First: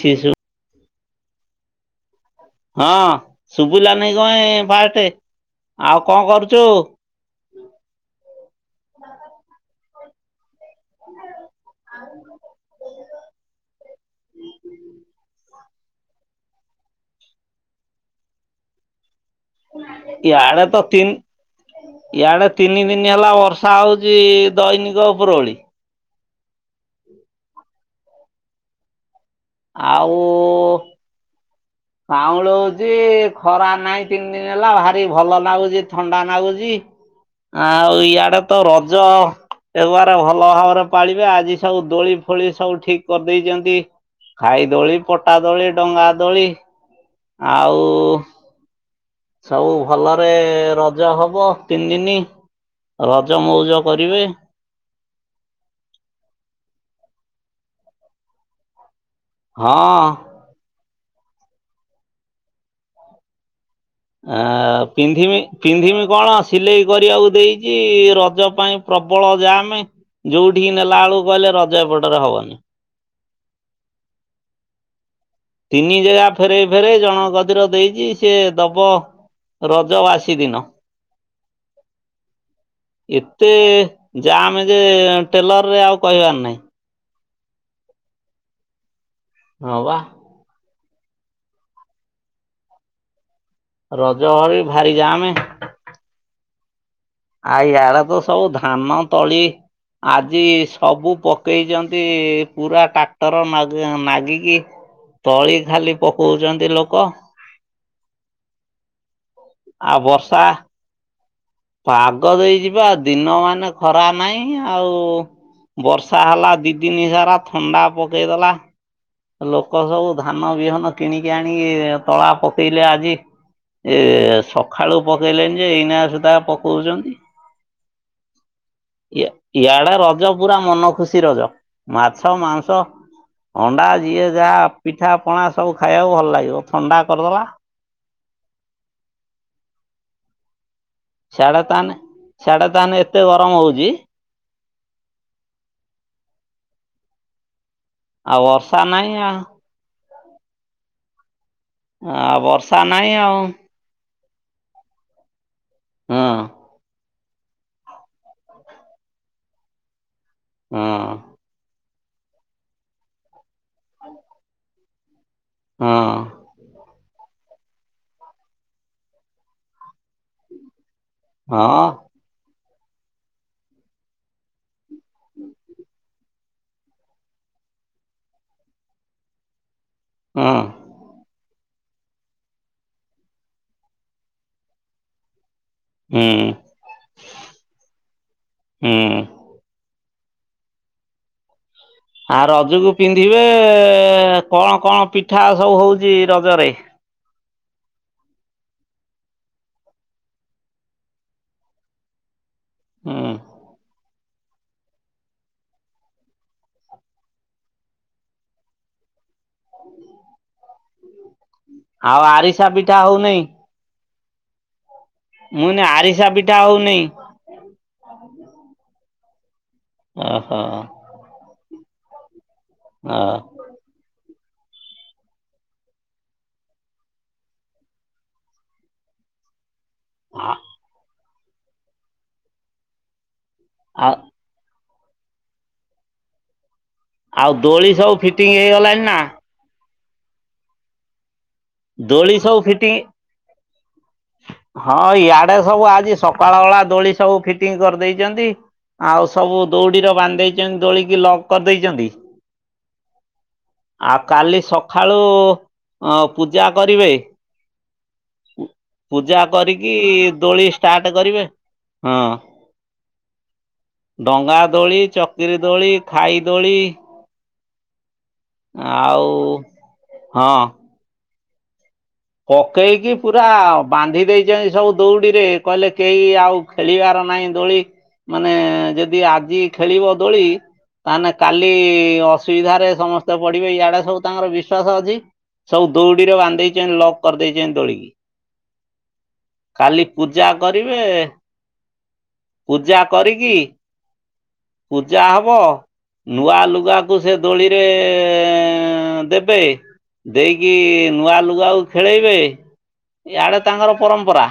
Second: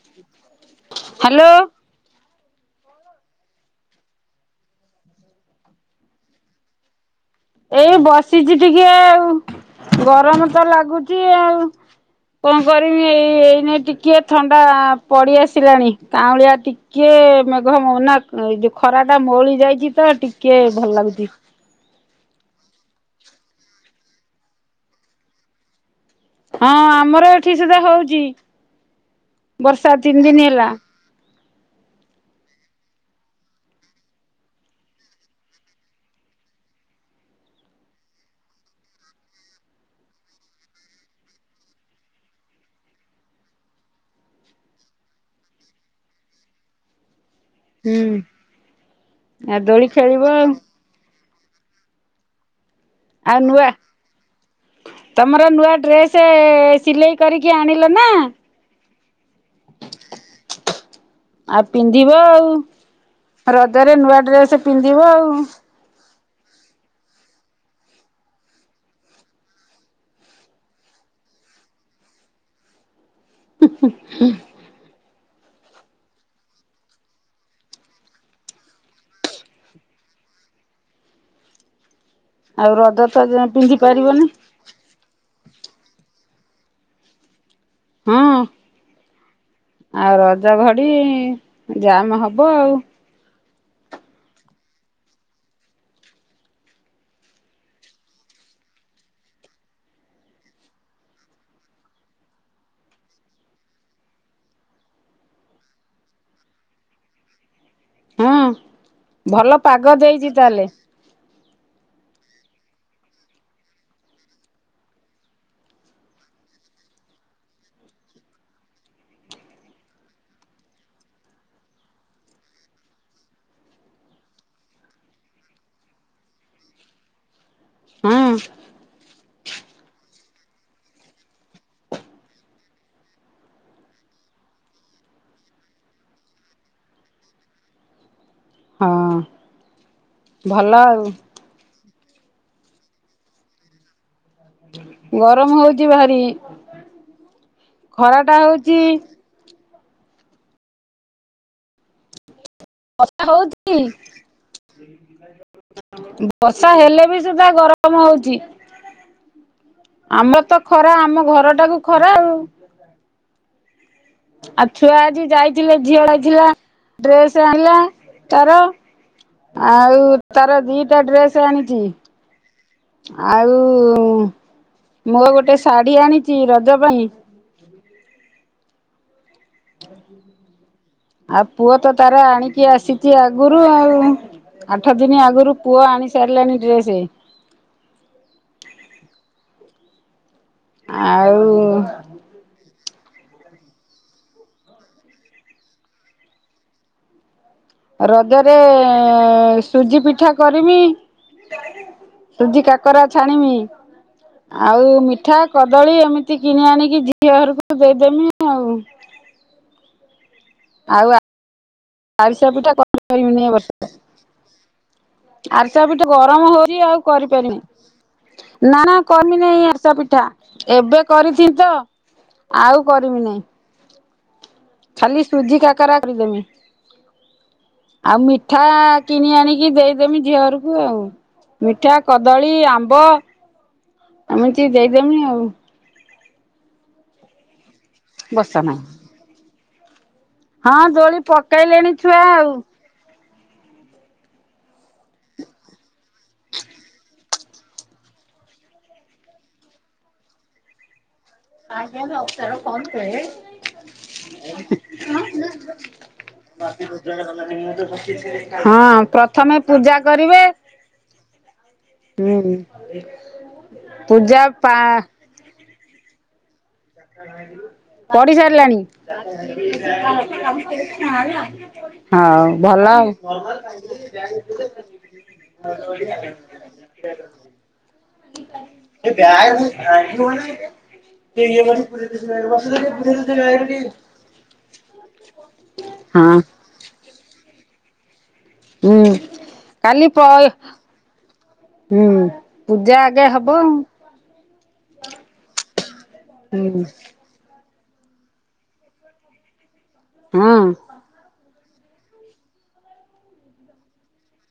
ଛିି ଷୁ ହ୍ୟାଲୋ ହଁ ଶୁଭିଲା ନାଇ କଣ ଏଁ ଫାଷ୍ଟେ। ଆଉ କଣ କରୁଛୁ? ଏଇ ବସିଛି ଟିକେ ଆଉ ଗରମ ତ ଲାଗୁଛି ଆଉ। କଣ କରିବି ଏଇ ଏଇନ ଟିକେ ଥଣ୍ଡା ପଡିଆସୁ ଠିଲାଣି କାଉଁଳିଆ ଟିକେ ମେଘ ମ ନା ଏଯେ ଖରାଟା ମଉଳି ଯାଇଛି ତ ଟିକେ ଇଆଡେ ତ ଭଲ ତିନି ଲାଗୁଛି। ଇଆଡେ ତିନି ଦିନ ହେଲା ବର୍ଷା ହଉଛି ଦୈନିକ ଉପରୁ ଭଳି। ହଁ ଆମର ଏଠି ସୁଧା ହଉଛି ବର୍ଷା ତିନି ଦିନ ହେଲା। ଚାଉଳ ହଉଛି ଖରା ନାହିଁ ତିନି ଦିନ ହେଲା ଭାରି ଭଲ ଲାଗୁଛି ଥଣ୍ଡା ଲାଗୁଛି। ଆଉ ଇଆଡେ ତ ରଜ ଏବାର ଭଲ ଭାବରେ ପାଳିବେ ଆଜି ସବୁ ଦୋଳି ଫୋଳି ସବୁ ଠିକ କରିଦେଇଛନ୍ତି। ଖାଇ ଦୋଳି, ପଟା ଦୋଳି, ଡଙ୍ଗା ଦୋଳି ଆଉ ହୁଁ। ଆଉ ସବୁ ଦୋଳି ଖେଳିବ ଭଲରେ ଆଉ ର ଜ ହବ ତିନି ଦିନ ଆଉ ରଜ ନୂଆ ମଉଜ କରିବେ। ତମର ନୂଆ ଡ୍ରେସ ସିଲେଇ କରିକି ଆଣିଲ ନା? ହଁ। ଆଉ ପିନ୍ଧିବ ଆଉ। ରଜରେ ନୂଆ ଆ ଡ୍ରେସ ପିନ୍ଧିବ ଆଉ। ପିନ୍ଧିମି ପିନ୍ଧିମି କଣ ସିଲେଇ କରିବାକୁ ଦେଇଛି ରଜ ପାଇଁ ପ୍ରବଳ ଯାମେଁ। ଯୋଉଠିିକି ନେଲାବେଲକୁ କହିଲେ ରଜ ଏପଟରେ ହବନି। ହୁଁ ହୁଁ ହୁଁ। ତିନି ଜାଗା ଫେରେ ଫେରେ ଜଣ କତିରେ ଦେଇଛି ସିଏ ଦବ ରଜ ବାସି ଦିନ। ଆଉ ରଜ ତ ଏତେ ପିନ୍ଧି ପାରିବନି ଯାଆ ଯେ ଟେଲର ରେ ଆଉ କହିବାର ନାହିଁ। ହଁ ହଁ ବା ଆଉ ରଜଘଡି ଜାମ ହବ ଆଉ। ରଜ ଘଡି ଭାରି ଯାମେ ଆଉ ୟାଡା ତ ସବୁ ଧାନ ତଳି ଆଜି ସବୁ ପକେଇଛନ୍ତି ପୁରା ଟ୍ରାକ୍ଟର ନଅ ଗିକି ତଳି ଖାଲି ପକଉଛନ୍ତି ଲୋକ। ହଁ ଭଲ ପାଗ ଆଉ ଦେଇଛି ବର୍ଷା ତାହେଲେ। ପାଗ ଦେଇଯିବା ଆଉ ଦିନ ମାନେ ଖରା ନାହିଁ ଆଉ ବର୍ଷା ହେଲା ଦିଦିନି ସାରା ଥଣ୍ଡା ପକେଇଦେଲା। ଲୋକ ସବୁ ଧାନ ବିହନ କିଣିକି ଆଣିକି ତଳା ପକେଇଲେ ଆଜି। ଏ ସକାଳୁ ପକେଇଲେଣି ଯେ ଏଇନା ସୁଧା ପକଉଛନ୍ତି। ହଁ। ଇଆଡେ ରଜ ପୁରା ମନ ଖୁସି ରଜ। ମାଛ, ମାଂସ ଅଣ୍ଡା ଯିଏ ଯାହା ପିଠା ପଣା ସବୁ ଖାଇବାକୁ ଭଲ ଲାଗିବ ଥଣ୍ଡା କରିଦେଲା। ହଁ ଭଲ ଆଉ। ସିଆଡେ ତାହାନେ ସିଆଡେ ତାହାନେ ଏତେ ଗରମ ହଉଛି ଗରମ ହଉଛି ଭାରି ଖରା ଟା ଆଉ ବର୍ଷା ହଉଛି ନାହିଁ ଆଉ। ହଁ ବର୍ଷ ବର୍ଷା ହେଉଛି। ହଁ ବର୍ଷା ହେଲେ ବି ସୁଧା ଗରମ ମ ହଉ ଆମ ତ ହଁ ଖରା ଆମ ଘର ଟାକୁ ଖରା ଆଉ। ଆଉ ଛୁଆ ଆଜି ଯାଇଥିଲେ ହଁ ଝିଅ ଯାଇଥିଲା ଡ୍ରେସ ଆଣିଲା ତାର ଆଉ ତାର ଦିଟା ଡ୍ରେଶ ସ ଆଣିଛି। ହଁ ଆଉ ମୁଁ ଗୋଟେ ଶାଢ଼ୀ ଆଣିଛି ରଜ ପାଇଁ। ହ ହୁ। ହଁ। ଆଉ ପୁଅ ତ ତାର ଆଣିକି ଆସିଛି ଆଗରୁ ଆଉ ଆଠ ଦିନ ଆଗରୁ ପୁଅ ଆଣି ହୁଁ ସାରିଲାନି ଡ୍ରେସ। ହୁଁ। ଆଉ ହୁ। ଆ ରଜକୁ ପିନ୍ଧିବେ କଣ କଣ ପିଠା ସବୁ ହଉଛି ରଜରେ? ରଜରେ ସୁଜି ପିଠା କରିବି। ସୁଜି କାକରା ହୁଁ ଛାଣିମି। ଆଉ ମିଠା, କଦଳୀ, ଏମିତି କିଣି ଆଣିକି ଝିଅ ଘରକୁ ଦେଇଦେବି ଆଉ। ଆଉ ଆଉ ଆାରସା ଆରିସା ପିଠା କଣ ହଉନେଇ କରିବୁନି ଏଇ ବର୍ଷ। ମୁଁ କହିନି ଆରସା ପିଠା ଆରିସା ଗରମ ହଉଛି ଆଉ ହଉନେଇ। କରିପାରିନି। ନା ନା କରି ନାହିଁ ଆରସା ପିଠା ଓହୋ ଏବେ କରିଚି ତ ଆଉ ହ କରିବି ନାଇଁ। ଖାଲି ସୁଜି କାକରା କରିିଦେବି। ଆଉ ମିଠା କିଣି ଆଣିକି ଦେଇ ଦେମି ଝିଅ ଘରକୁ ଆଉ, ମିଠା, କଦଳୀ, ଆମ୍ବ ଆଉ ଏମିତି ଦେଇ ଦେମି ଆଉ। ଆଉ ଦୋଳି ସବୁ ବସା ଫିଟିଙ୍ଗ ନାହିଁ। ହେଇଗଲାଣି ନା? ହଁ ଦୋଳି ପକେଇଲେଣି ଛୁଆ ଆଉ। [unintelligible] ହୁଁ ହଁ ଇଆଡେ ସବୁ ଆଜି ସକାଳ ଓଳା ଦୋଳି ସବୁ ଫିଟିଙ୍ଗ କରିଦେଇଛନ୍ତି। ଆଉ ସବୁ ଦୌଡ଼ିର ବାନ୍ଧେଇଛନ୍ତି ଦୋଳିକି ଲଗ [unintelligible] ଆଉ କାଲି ସଖାଳୁ ହଁ ପୂଜା କରିବେ। ହଁ ପୂଜା ପ୍ରଥମେ କରିକି ପୂଜା କରିବେ। ଦୋଳି ଚାର୍ଟ କରିବେ। ହଁ। ହୁଁ ପୂଜା ପା ଚକ୍ରୀ ଦୋଳି ଖାଇ ଦୋଳି ପଢି ସାରିଲାଣି। ଆଉ ହଁ ଆ [unintelligible] ପକେଇକି ପୁରା ବାନ୍ଧି ଦେଇଛନ୍ତି ସବୁ ଦୌଡିରେ କହିଲେ କେହି ଆଉ ଖେଳିବାର ନାହିଁ ଦୋଳି ମାନେ ହୁଁ। ଯଦି ଆଜି ଖେଳିବ ଦୋଳି। ତାନେ କାଲି ଅସୁବିଧା ରେ ସମସ୍ତେ ପଡିବେ ଇଆଡେ ସବୁ ତାଙ୍କର ବିଶ୍ଵାସ ଅଛି। ସବୁ ଦୌଡିରେ ବାନ୍ଧି ଦେଇଛନ୍ତି ଲକ୍ କରିଦେଇଛନ୍ତି ଦୋଳିକି। ହୁଁ। କାଲି ପଲ୍ ପୂଜା କରିବେ ହୁଁ ପୂଜା ଆଗେ ହବ। ପୂଜା ହବ ନୂଆ ହୁଁ ଲୁଗା କୁ ଦୋଳି ରେ ଦେବେ ହଁ ଦେଇକି ନୂଆ ଛୁଆ ଖେଳେଇବେ ଇଆଡେ ତାଙ୍କର ପରମ୍ପରା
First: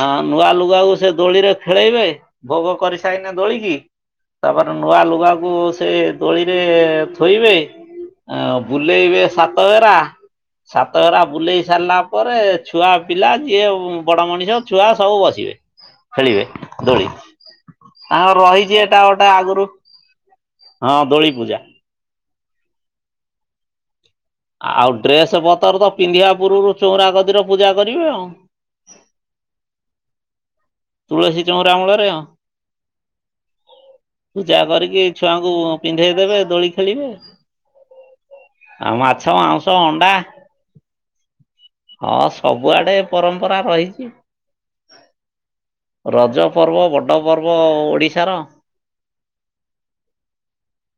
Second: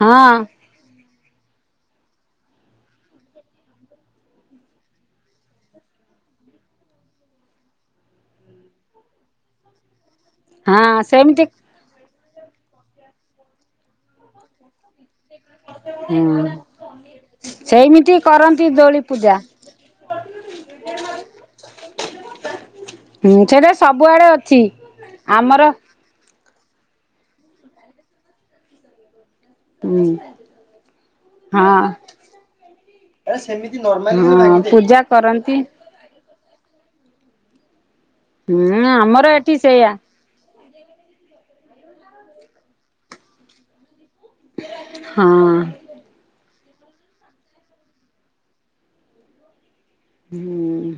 ହଁ ନୂଆ ଲୁଗାକୁ ସେ ଦୋଳିରେ ଖେଳେଇବେ ଭୋଗ କରିସାରିନେ ଦୋଳିିକି। ତାପରେ ନୂଆ ଲୁଗାକୁ ସେ ଦୋଳିରେ ଥୋଇବେ। ହ ବୁଲେଇବେ ସାତ ଘେ। ହଁ ସାତଘେରା ସେମିତି ବୁଲେଇ ସାରିଲା ପରେ ଛୁଆ ପିଲା ଯିଏ ବଡ ମଣିଷ ଛୁଆ ସବୁ ବସିବେ ହୁଁ ଖେଳିବେ ଦୋଳି। ସେଇମିତି ହଁ କରନ୍ତି ରହିଛି ଦୋଳି ଏଟା ଗୋଟେ ପୂଜା ଆଗରୁ ହଁ ଦୋଳି ପୂଜା। ହୁଁ ସେଟା ସବୁଆଡେ ଅଛି ଆଉ ଡ୍ରେସ ଆମର ପତର ତ ପିନ୍ଧିବା ପୂୁରରୁ ଚଉରା କତିରେ ପୂଜା କରିବେ ଆଉ। ହୁଁ। ତୁଳସୀ ଚଉରା ମୂଳରେ ଆଉ ହଁ ପୂଜା କରନ୍ତି। ପିନ୍ଧେଇଦବେ ଦୋଳି ଖେଳିବେ ହୁଁ ଆଉ, ଆମର ମାଛ, ଏଠି ମାଉଁସ, ସେଇଆ ଅଣ୍ଡା। ହଁ ସବୁଆଡେ ପରମ୍ପରା ରହିଛି ହଁ ରଜ ପର୍ବ ବଡ଼ ପର୍ବ ଓଡ଼ିଶାର ହୁଁ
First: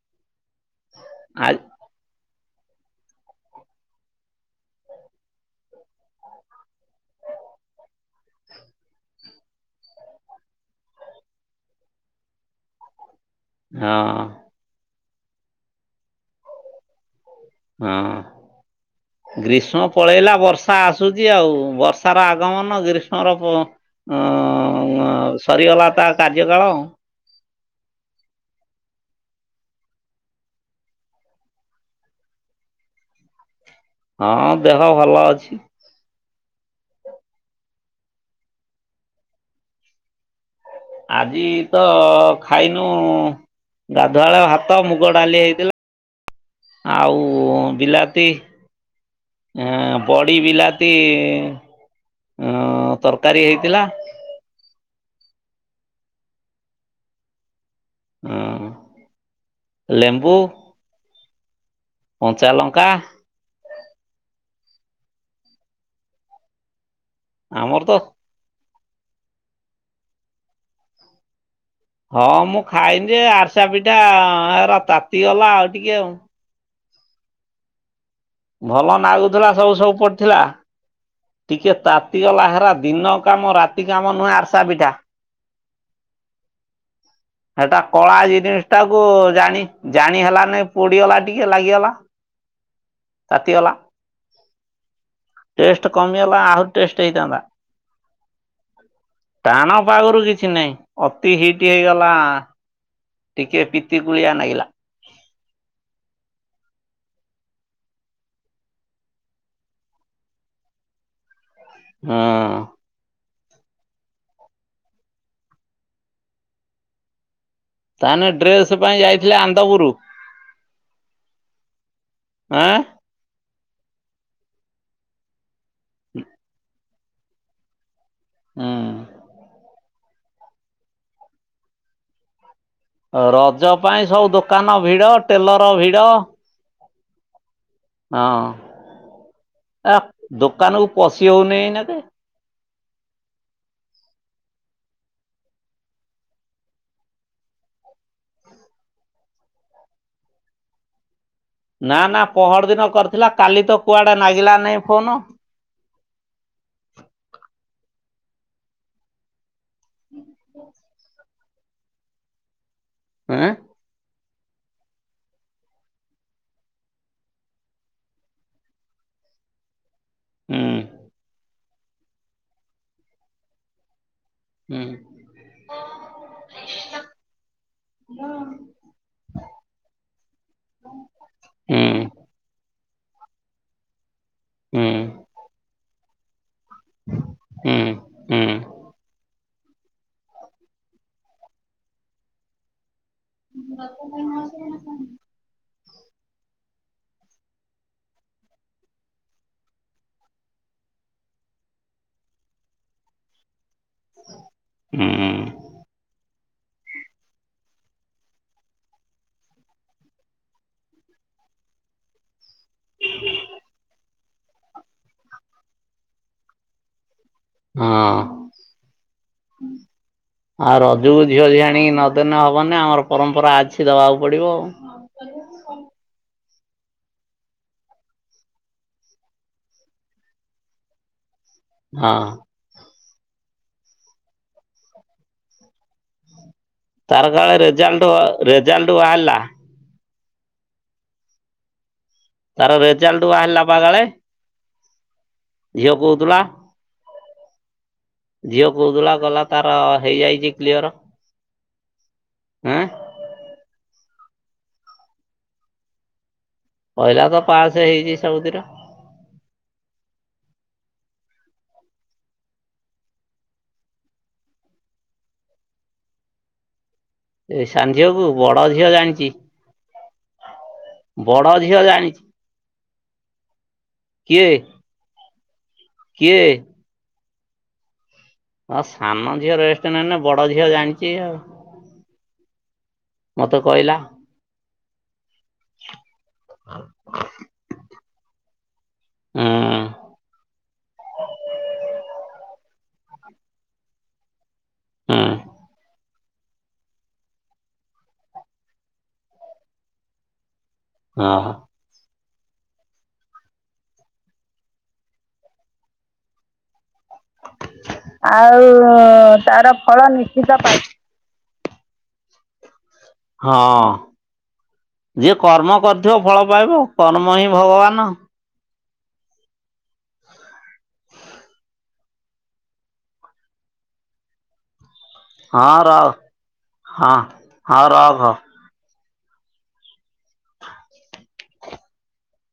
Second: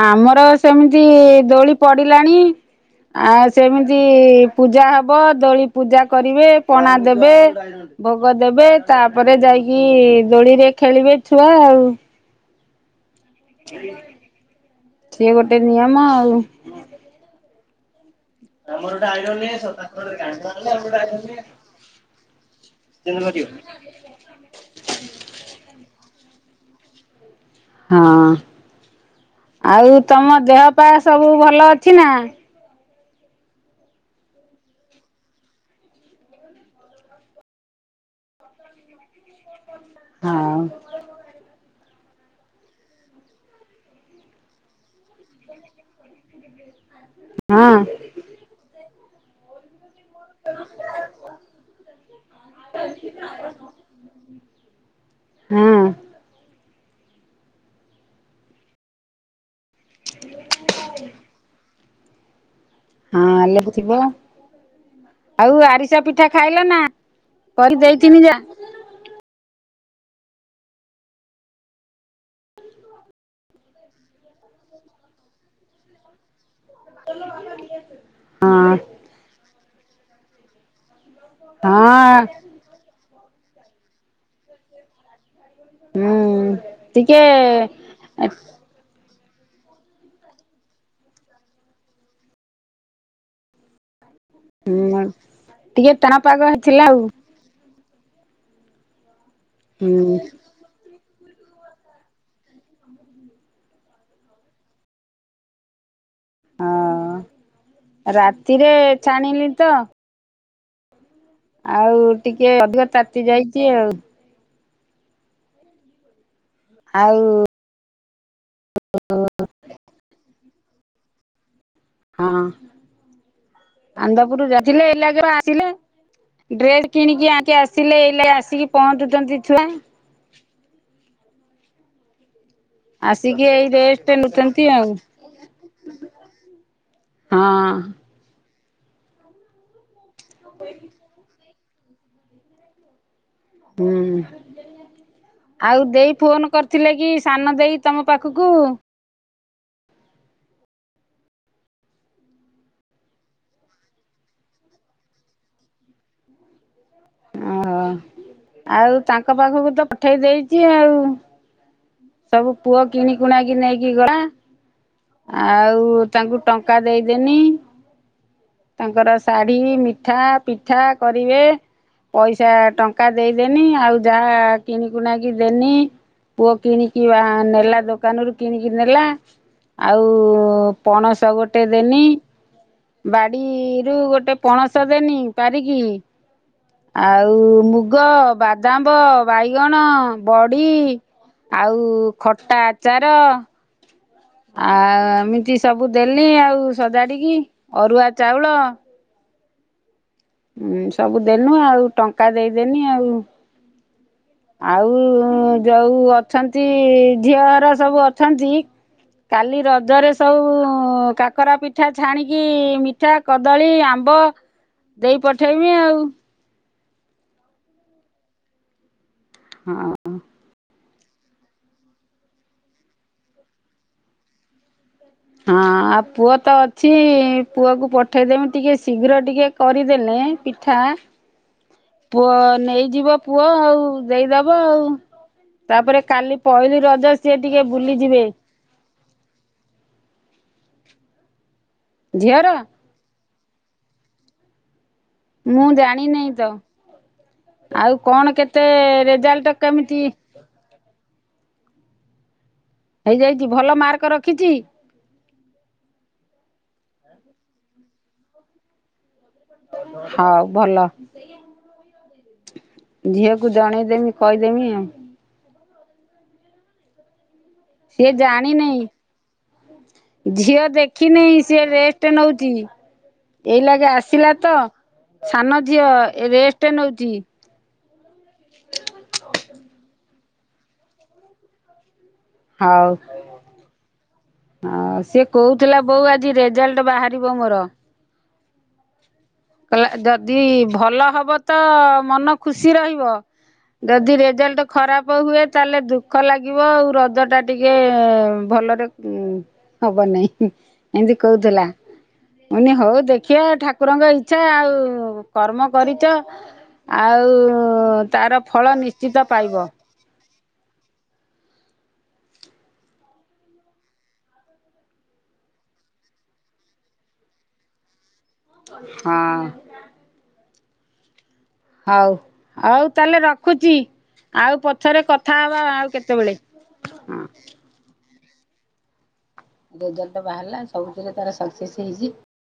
ଆମର ସେମିତି ଆ ଦୋଳି ପଡିଲାଣି ଆଉ ସେମିତି ପୂଜା ହବ ଦୋଳି ପୂଜା କରିବେ ପଣା ଦେବେ ଭୋଗ ଦେବେ ତାପରେ ଯାଇକି ଦୋଳିରେ ଖେଳିବେ ଛୁଆ ଆଉ। ହଁ ସିଏ ଗୋଟେ ନିୟମ ଆଉ। ଉଁ। ଆମର ଗୋଟେ ଆଇଁଲ। ଗ୍ରୀଷ୍ମ ପଳେଇଲା ବର୍ଷା ଆସୁଛି ଆଉ ବର୍ଷାର ଆଗମନ ଗ୍ରୀ କେମିତି କରିବ? ଉଁ ଉଁ ସରିଗଲା ତା କାର୍ଯ୍ୟକାଳ। ହଁ ଆଉ ତମ ଦେହ ପା ସବୁ ଭଲ ଅଛି ନା? ହଁ ଦେହ ଭଲ ଅଛି। ହଁ ଉ। ଆଜି ତ ଖାଇନୁ ଗାଧୁଆଳ ହାତ ମୁଗ ଡାଲି ହେଇଥିଲା ଆଉ ହଁ ବିଲାତି ଆ ବଡ଼ି ବିଲାତି ତରକାରୀ ହେଇଥିଲା ହଁ। ହଁ ଲେମ୍ବୁ କଞ୍ଚାଲଙ୍କା ହଁ ଲେମ୍ବୁଥିବ ଆଉ ଆରିସା ପିଠା ଖାଇଲ ନା? କରି ଆମର ତ ଦେଇଥିନି ଯା। ହଁ ମୁଁ ଖାଇନି ଯେ ଆରସା ପିଠା ଏର ତାତିଗଲା ଆଉ ଟିକେ ଆଉ। ବେଲ ବାପା ଦିଆସିଲି। ଭଲ ନାଗୁଥିଲା ସବୁ ସବୁ ପଡିଥିଲା। ଟିକେ ହଁ ତାତିଗଲା ହେରା ଦିନ କାମ ରାତି କାମ ନୁହେଁ ଆର୍ସା ପିଠା। ହୁଁ ଟିକେ ତାକୁ ଜାଣି ଜାଣି ହେଲା ନାଇ ପୋଡିଗଲା ଟିକେ ଲାଗିଗଲା। ତାତିଗଲା ହୁଁ ଟଷ୍ଟ ଟିକେ ଟାଣ ପାଗ କମିଗଲା ଆହୁରି ହେଇଥିଲା ଆଉ ଟେଷ୍ଟ ହେଇଥାନ୍ତା। ଟାଣ ହୁଁ। ପାାଗରୁ କିଛି ନାହିଁ ଅତି ହିଟ୍ ହେଇଗଲା। ଟିକେ ପିତି କୁଳିଆ ନାଗିଲା। ହଁ ରାତିରେ ଛାଣିଲି ତ ଆଉ ଟିକେ ହଁ ଅଧିକ ତାତି ଯାଇଛି ଆଉ। ଆଉ ତାନେ ଡ୍ରେସ ପାଇଁ ଯାଇଥିଲେ ଆନ୍ଦପୁରୁ? ହଁ। ଆଁ ଆନ୍ଦପୁର ଯାଇଥିଲେ ଏଇଲାକେ ବା ଆସିଲେ ଡ୍ରେସ କିଣିକି ଆଣି ଆସିଲେ। ହେଲେ ଆସିକି ହୁଁ। ପହଞ୍ଚୁଛନ୍ତି ଛୁଆ। ଆସିକି ଏଇ ରଜ ପାଇଁ ରେଷ୍ଟ ସବୁ ନଉଛନ୍ତି ଦୋକାନ ଆଉ ଭିଡ ଟେଲର ଭିଡ ହଁ। ହଁ ଆ ଦୋକାନକୁୁ ପଶି ହଉନି ଏଇନେକେ। ହୁଁ। ଆଉ ଦେଇ ଫୋନ କରିଥିଲେ କି ସାନ ଦେଇ ତମ ପାଖକୁ। ନା ନା ପହଡ ଦିନ କରିଥିଲା କାଲି ତ କୁଆଡେ ଲାଗିଲା ନାହିଁ ଫୋନ। ଓ ଆଉ ତାଙ୍କ ପାଖକୁ ତ ପଠେଇ ଦେଇଛି ଆଉ। ତାକୁ କୁଅ କିଣିକୁୁଣା ଏଁ କିି ନେଇ ଗଲା। ଆଉ ତାଙ୍କୁ ଟଙ୍କା ଦେଇଦେନି। ତାଙ୍କର ଶାଢୀ, ମିଠା, ହୁଁ ପିଠା କରିବେ। ପଇସା ଟଙ୍କା ଦେଇଦେନି ଆଉ ଯାହା ହୁଁ କିଣିକୁଣା କି ଦେନି ପୁଅ କିଣିକି ବା ନେଲା ଦୋକାନ ରୁ କିଣି କିରି। ନେଲା। ଆଉ ପଣସ ଗୋଟେ ହୁଁ ଦେନି। ବାଡିରୁ ଗୋଟେ ପଣସ ହୁଁ ଦେନି ପାରିକି। ଆଉ ହୁଁ ମୁଗ, ହୁଁ ବାଦାମ ମୁଗ, ବାଇଗଣ, ବଡି, ଆଉ ଖଟା ଆଚାର [unintelligible] ଆଉ ଏମିତି ସବୁ ଦେଲି ଆଉ ସଜାଡିକି ଅରୁଆ ଚାଉଳ। ହୁଁ ସବୁ ଦେନୁ ଆଉ ଟଙ୍କା ଦେଇଦେନି ଆଉ। [unintelligible] ଆଉ ହୁଁ ହଁ। ଯୋଉ ଅଛନ୍ତି ଝିଅ ଘର ସବୁ ଅଛନ୍ତି। କାଲି ରଜରେ ସବୁ କାକରା ପି ପିଠା ଛାଣିକି ମିଠା କଦଳୀ ଆମ୍ବ ଦେଇ ପଠେଇମି ଆଉ। ହଁ। ହଁ। ଆଉ ରଜକୁ ଝିଅ ଝିଆଣି କି ନଦେଲେ ହବନି ଆମର ପରମ୍ପରା ଅଛି ଦବାକୁ ପଡିବ। ହଁ ଆଉ ପୁଅ ତ ଅଛି ପୁଅକୁ ପଠେଇଦେମି ଟିକେ ଶୀଘ୍ର ଟିକେ କରିଦେଲେ ପିଠା ହଁ ପୁଅ ନେଇଯିବ। ପୁଅ ଆଉ ଦେଇଦବ ଆଉ, ତାପରେ କାଲି ପହିଲି ର ତାର କାଳେ ରେଜାଲଟ୍ ରେଜାଲଟ୍ ବାହାରିଲା। ଝିଅର ତାର ରେଜାଲଟ୍ ବାହାରିଲା ବା କାଳେ। ମୁଁ ଝିଅ ଜାଣିନେଇ କହୁଥିଲା। ତ ଆଉ କଣ? କେତେ ଝିଅ କହୁଥିଲା କଇଲା ରେଜାଲ୍ଟ ତାର କେମିତି ହେଇଯାଇଛି କ୍ଲିଅର ଆଁ। ହେଇଯାଇଛି ଭଲ ମାର୍କ ରଖିଛି? କହିଲା ତ ପାସ ହେଇଛି ସବୁଥିର। ହଉ ଭଲ। ଝିଅକୁ ଜଣେଇଦେମି କହିଦେମି ଆଉ। ଏଇ ସାନ ଝିଅ ସିଏ କୁ ବଡ ଜାଣିନେଇ ଝିଅ ଜାଣିଛି। ଝିଅ ଦେଖିନେଇ ବଡ ସିଏ ଝିଅ ରେଷ୍ଟ ଜାଣିଛି ନଉଛି। ଏଇଲାଗେ ଆସିଲା କିଏ ତ ସାନ ଝିଅ କିଏ ରେଷ୍ଟ ନଉଛି। ହଁ ସାନ ଝିଅ ରେଷ୍ଟ ନେଇନି ବଡ ଝିଅ ଜାଣିଛି ଆଉ ହଉ। ମତେ କହିଲା। ହଁ ସିଏ କହୁଥିଲା ବୋଉ ଆଜି ରେଜାଲ୍ଟ ବାହାରିବ ମୋର। ହୁଁ କହିଲା ଯଦି ଭଲ ହବ ତ ମନ ଖୁସି ରହିବ ଯଦି ରେଜଲ୍ଟ ଖରାପ ହୁଁ ହୁଏ ତାହେଲେ ଦୁଃ ଖ ଲାଗିବ ଆଉ ରଜ ଟା ଟିକେ ଭଲରେ ହବ ନାହିଁ। ଏମିତି ହଁ। କହୁଥିଲା। ମୁୁନି ହଉ ଦେଖିବା ଠାକୁରଙ୍କ ଇଚ୍ଛା ଆଉ କର୍ମ କରିଛ ଆଉ ତାର ଆଉ ଫଳ ନିଶ୍ଚିତ ପାଇବ। ତାର ଫଳ ନିଶ୍ଚିତ ପାଇ ହଁ ଯିଏ କର୍ମ କରିଥିବ ଫଳ ପାଇବ କର୍ମ ହିଁ ଭଗବାନ। ହଁ। ହଉ ହଉ ତାହେଲେ ରଖୁଛି ଆଉ ପଛରେ କଥା ହେବା ହଁ ଆଉ ରହ କେତେବେଳେ। ହଁ ହଁ ରଖ। ରେଜଲ୍ଟ ଟା ବାହାରିଲା ସବୁଥିରେ ତାର ସକ୍ସେସ ହେଇଛି।